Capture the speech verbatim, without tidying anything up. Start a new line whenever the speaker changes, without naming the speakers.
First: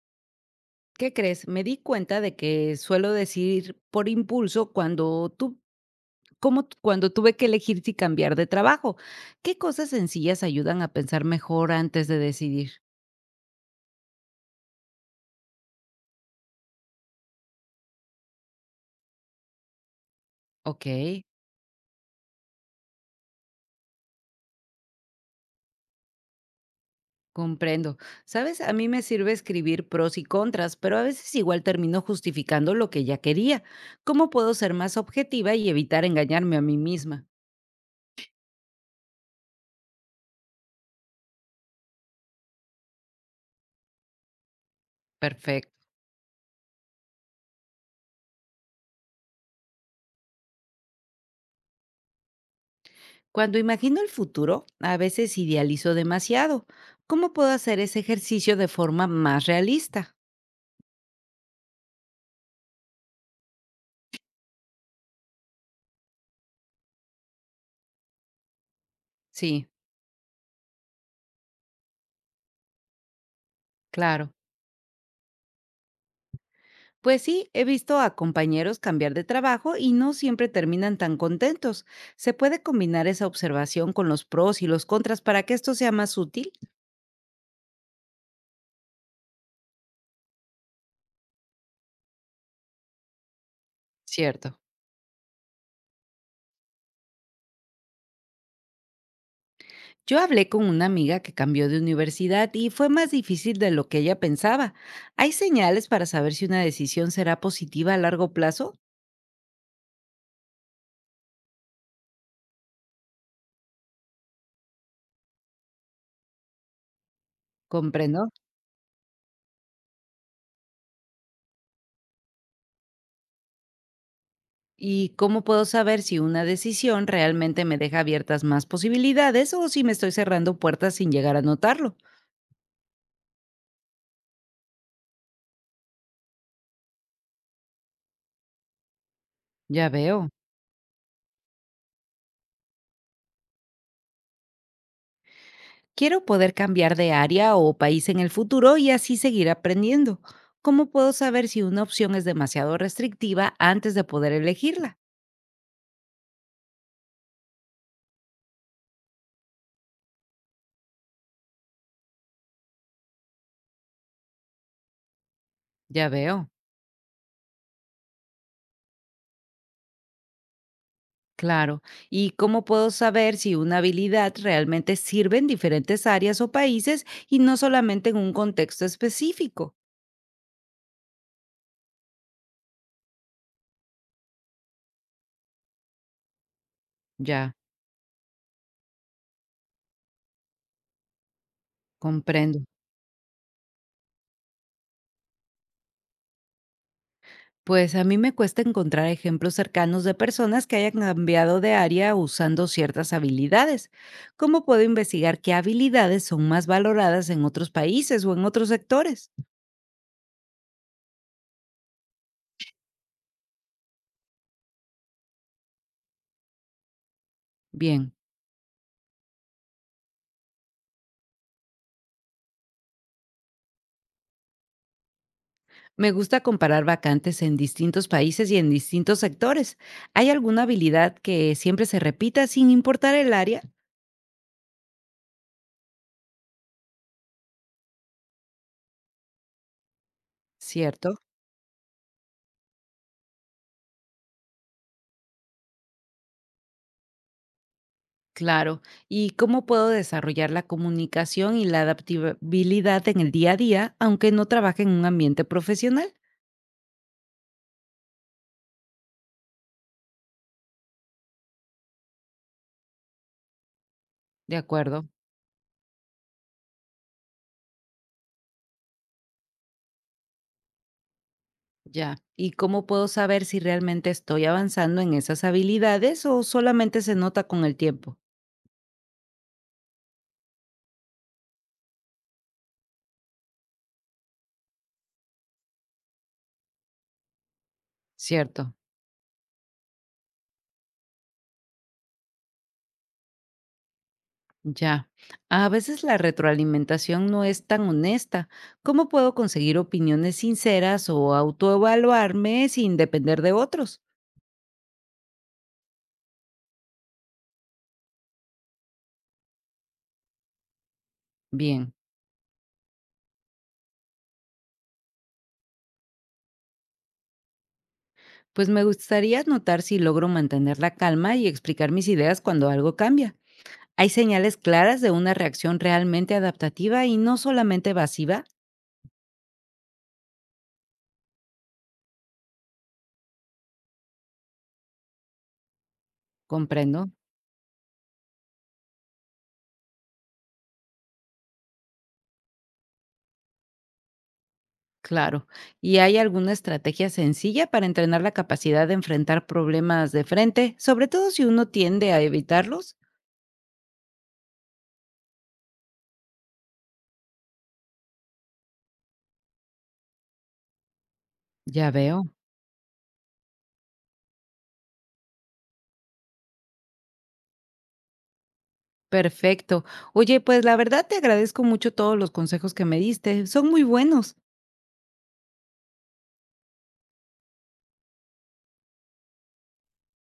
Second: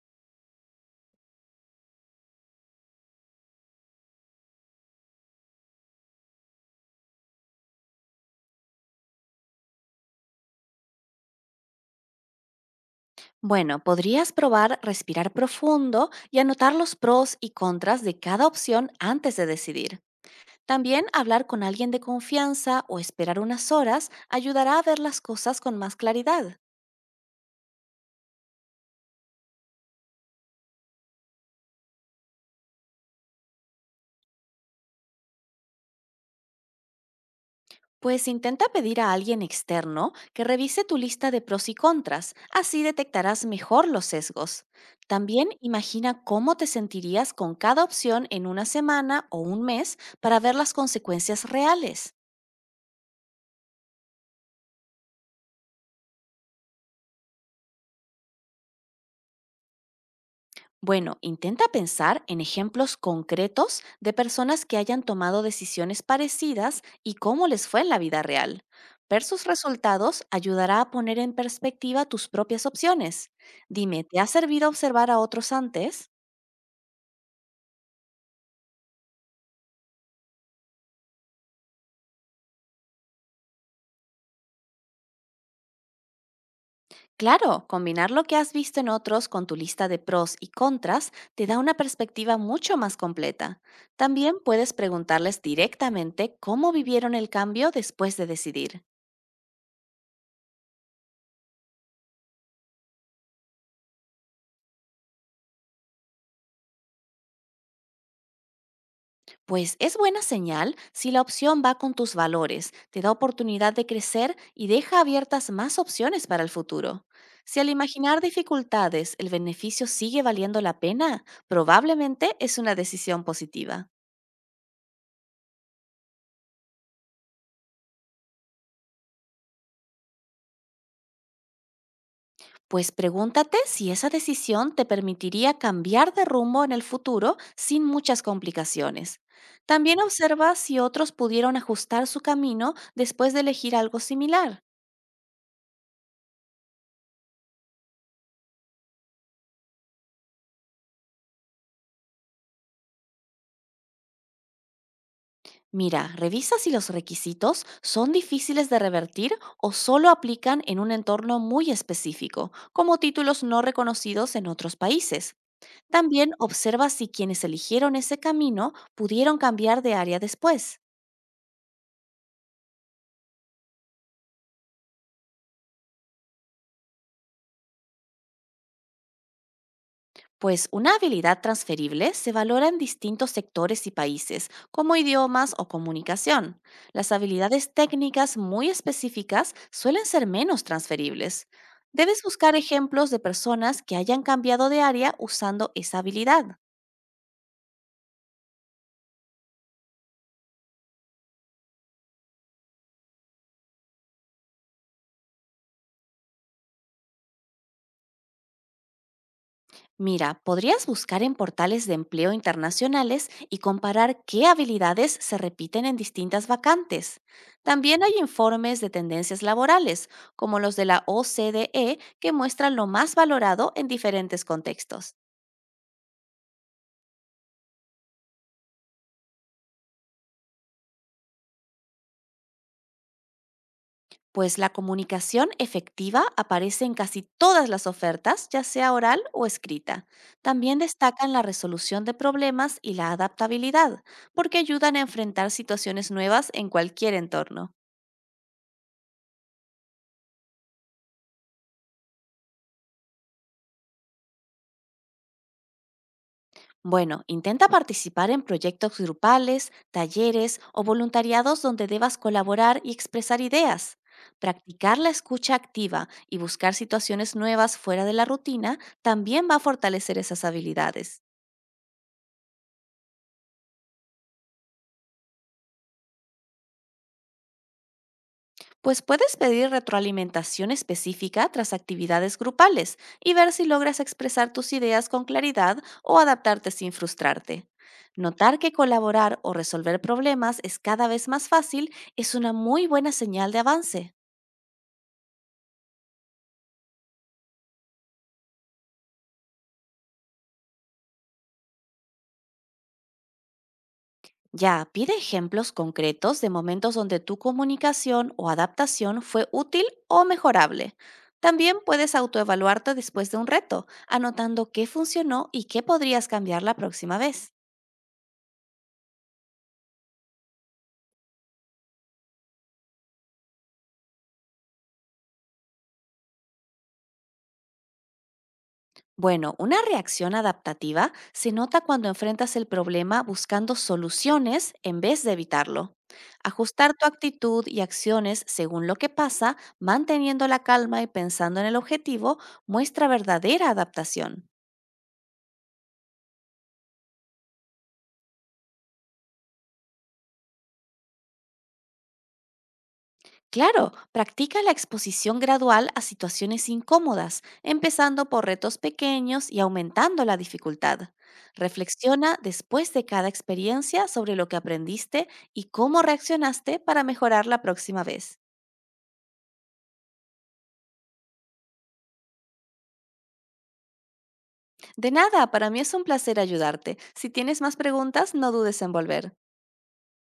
¿Qué crees? Me di cuenta de que suelo decir por impulso cuando tú, como t- cuando tuve que elegir si cambiar de trabajo. ¿Qué cosas sencillas ayudan a pensar mejor antes de decidir?
Bueno, podrías probar respirar profundo y anotar los pros y contras de cada opción antes de decidir.
Ok,
También hablar con alguien de confianza o esperar unas horas ayudará a ver las cosas con más claridad.
comprendo. Sabes, a mí me sirve escribir pros y contras, pero a veces igual termino justificando lo que ya quería. ¿Cómo puedo ser más objetiva y evitar engañarme a mí misma?
Pues intenta pedir a alguien externo que revise tu lista de pros y contras, así detectarás mejor los sesgos. También
Perfecto.
imagina cómo te sentirías con cada opción en una semana o un mes para ver las consecuencias reales.
Cuando imagino el futuro, a veces idealizo demasiado. ¿Cómo puedo hacer ese ejercicio de forma más realista?
Bueno, intenta pensar en ejemplos concretos de personas que hayan tomado decisiones parecidas y cómo les fue en la vida real. Ver sus
Sí,
resultados ayudará a poner en perspectiva tus propias opciones. Dime, ¿te ha
claro.
servido observar a otros antes?
Pues sí, he visto a compañeros cambiar de trabajo y no siempre terminan tan contentos. ¿Se puede combinar esa observación con los pros y los contras para que esto sea más útil?
Claro, combinar lo que has visto en otros con tu lista de pros y contras te da una perspectiva mucho más completa. También
Cierto.
puedes preguntarles directamente cómo vivieron el cambio después de decidir.
Yo hablé con una amiga que cambió de universidad y fue más difícil de lo que ella pensaba. ¿Hay señales para saber si una decisión será positiva a largo plazo?
Pues es buena señal si la opción va con tus valores, te da oportunidad de crecer y deja abiertas más opciones para el futuro. Si al imaginar
Comprendo.
dificultades el beneficio sigue valiendo la pena, probablemente es una decisión positiva.
¿Y cómo puedo saber si una decisión realmente me deja abiertas más posibilidades o si me estoy cerrando puertas sin llegar a notarlo?
Pues pregúntate si esa decisión te permitiría cambiar de rumbo en el futuro sin muchas complicaciones.
Ya
También
veo.
observa si otros pudieron ajustar su camino después de elegir algo similar.
Quiero poder cambiar de área o país en el futuro y así seguir aprendiendo. ¿Cómo puedo saber si una opción es demasiado restrictiva antes de poder elegirla?
Mira, revisa si los requisitos son difíciles de revertir o solo aplican en un entorno muy específico, como títulos no reconocidos en otros países.
Ya
También
veo.
observa si quienes eligieron ese camino pudieron cambiar de área después.
Claro. ¿Y cómo puedo saber si una habilidad realmente sirve en diferentes áreas o países y no solamente en un contexto específico?
Pues una habilidad transferible se valora en distintos sectores y países, como idiomas o comunicación. Las
Ya,
habilidades técnicas muy específicas suelen ser menos transferibles. Debes buscar
comprendo.
ejemplos de personas que hayan cambiado de área usando esa habilidad.
Pues a mí me cuesta encontrar ejemplos cercanos de personas que hayan cambiado de área usando ciertas habilidades. ¿Cómo puedo investigar qué habilidades son más valoradas en otros países o en otros sectores?
Mira, podrías buscar en portales de empleo internacionales y comparar qué habilidades se repiten en distintas vacantes. También hay
Bien,
informes de tendencias laborales, como los de la O C D E, que muestran lo más valorado en diferentes contextos.
me gusta comparar vacantes en distintos países y en distintos sectores. ¿Hay alguna habilidad que siempre se repita sin importar el área?
Pues la comunicación efectiva aparece en casi todas las ofertas, ya sea oral o escrita. También
Cierto.
destacan la resolución de problemas y la adaptabilidad, porque ayudan a enfrentar situaciones nuevas en cualquier entorno.
Claro. ¿Y cómo puedo desarrollar la comunicación y la adaptabilidad en el día a día, aunque no trabaje en un ambiente profesional?
Bueno, intenta participar en proyectos grupales, talleres o voluntariados donde debas colaborar y expresar ideas.
De
Practicar
acuerdo,
la escucha activa y buscar situaciones nuevas fuera de la rutina también va a fortalecer esas habilidades.
ya. ¿Y cómo puedo saber si realmente estoy avanzando en esas habilidades o solamente se nota con el tiempo?
Pues puedes pedir retroalimentación específica tras actividades grupales y ver si logras expresar tus ideas con claridad o adaptarte sin frustrarte. Notar que
Cierto,
colaborar o resolver problemas es cada vez más fácil es una muy buena señal de avance.
ya. A veces la retroalimentación no es tan honesta. ¿Cómo puedo conseguir opiniones sinceras o autoevaluarme sin depender de otros?
Ya, pide ejemplos concretos de momentos donde tu comunicación o adaptación fue útil o mejorable. También
Bien,
puedes autoevaluarte después de un reto, anotando qué funcionó y qué podrías cambiar la próxima vez.
pues me gustaría notar si logro mantener la calma y explicar mis ideas cuando algo cambia. ¿Hay señales claras de una reacción realmente adaptativa y no solamente evasiva?
Bueno, una reacción adaptativa se nota cuando enfrentas el problema buscando soluciones en vez de evitarlo. Ajustar tu
Comprendo.
actitud y acciones según lo que pasa, manteniendo la calma y pensando en el objetivo, muestra verdadera adaptación.
Claro. ¿Y hay alguna estrategia sencilla para entrenar la capacidad de enfrentar problemas de frente, sobre todo si uno tiende a evitarlos?
Claro, practica la exposición gradual a situaciones incómodas, empezando por retos pequeños y aumentando la dificultad.
Ya veo.
Reflexiona después de cada experiencia sobre lo que aprendiste y cómo reaccionaste para mejorar la próxima vez.
Perfecto. Oye, pues la verdad te agradezco mucho todos los consejos que me diste. Son muy buenos.
De nada, para mí es un placer ayudarte. Si tienes más preguntas, no dudes en volver.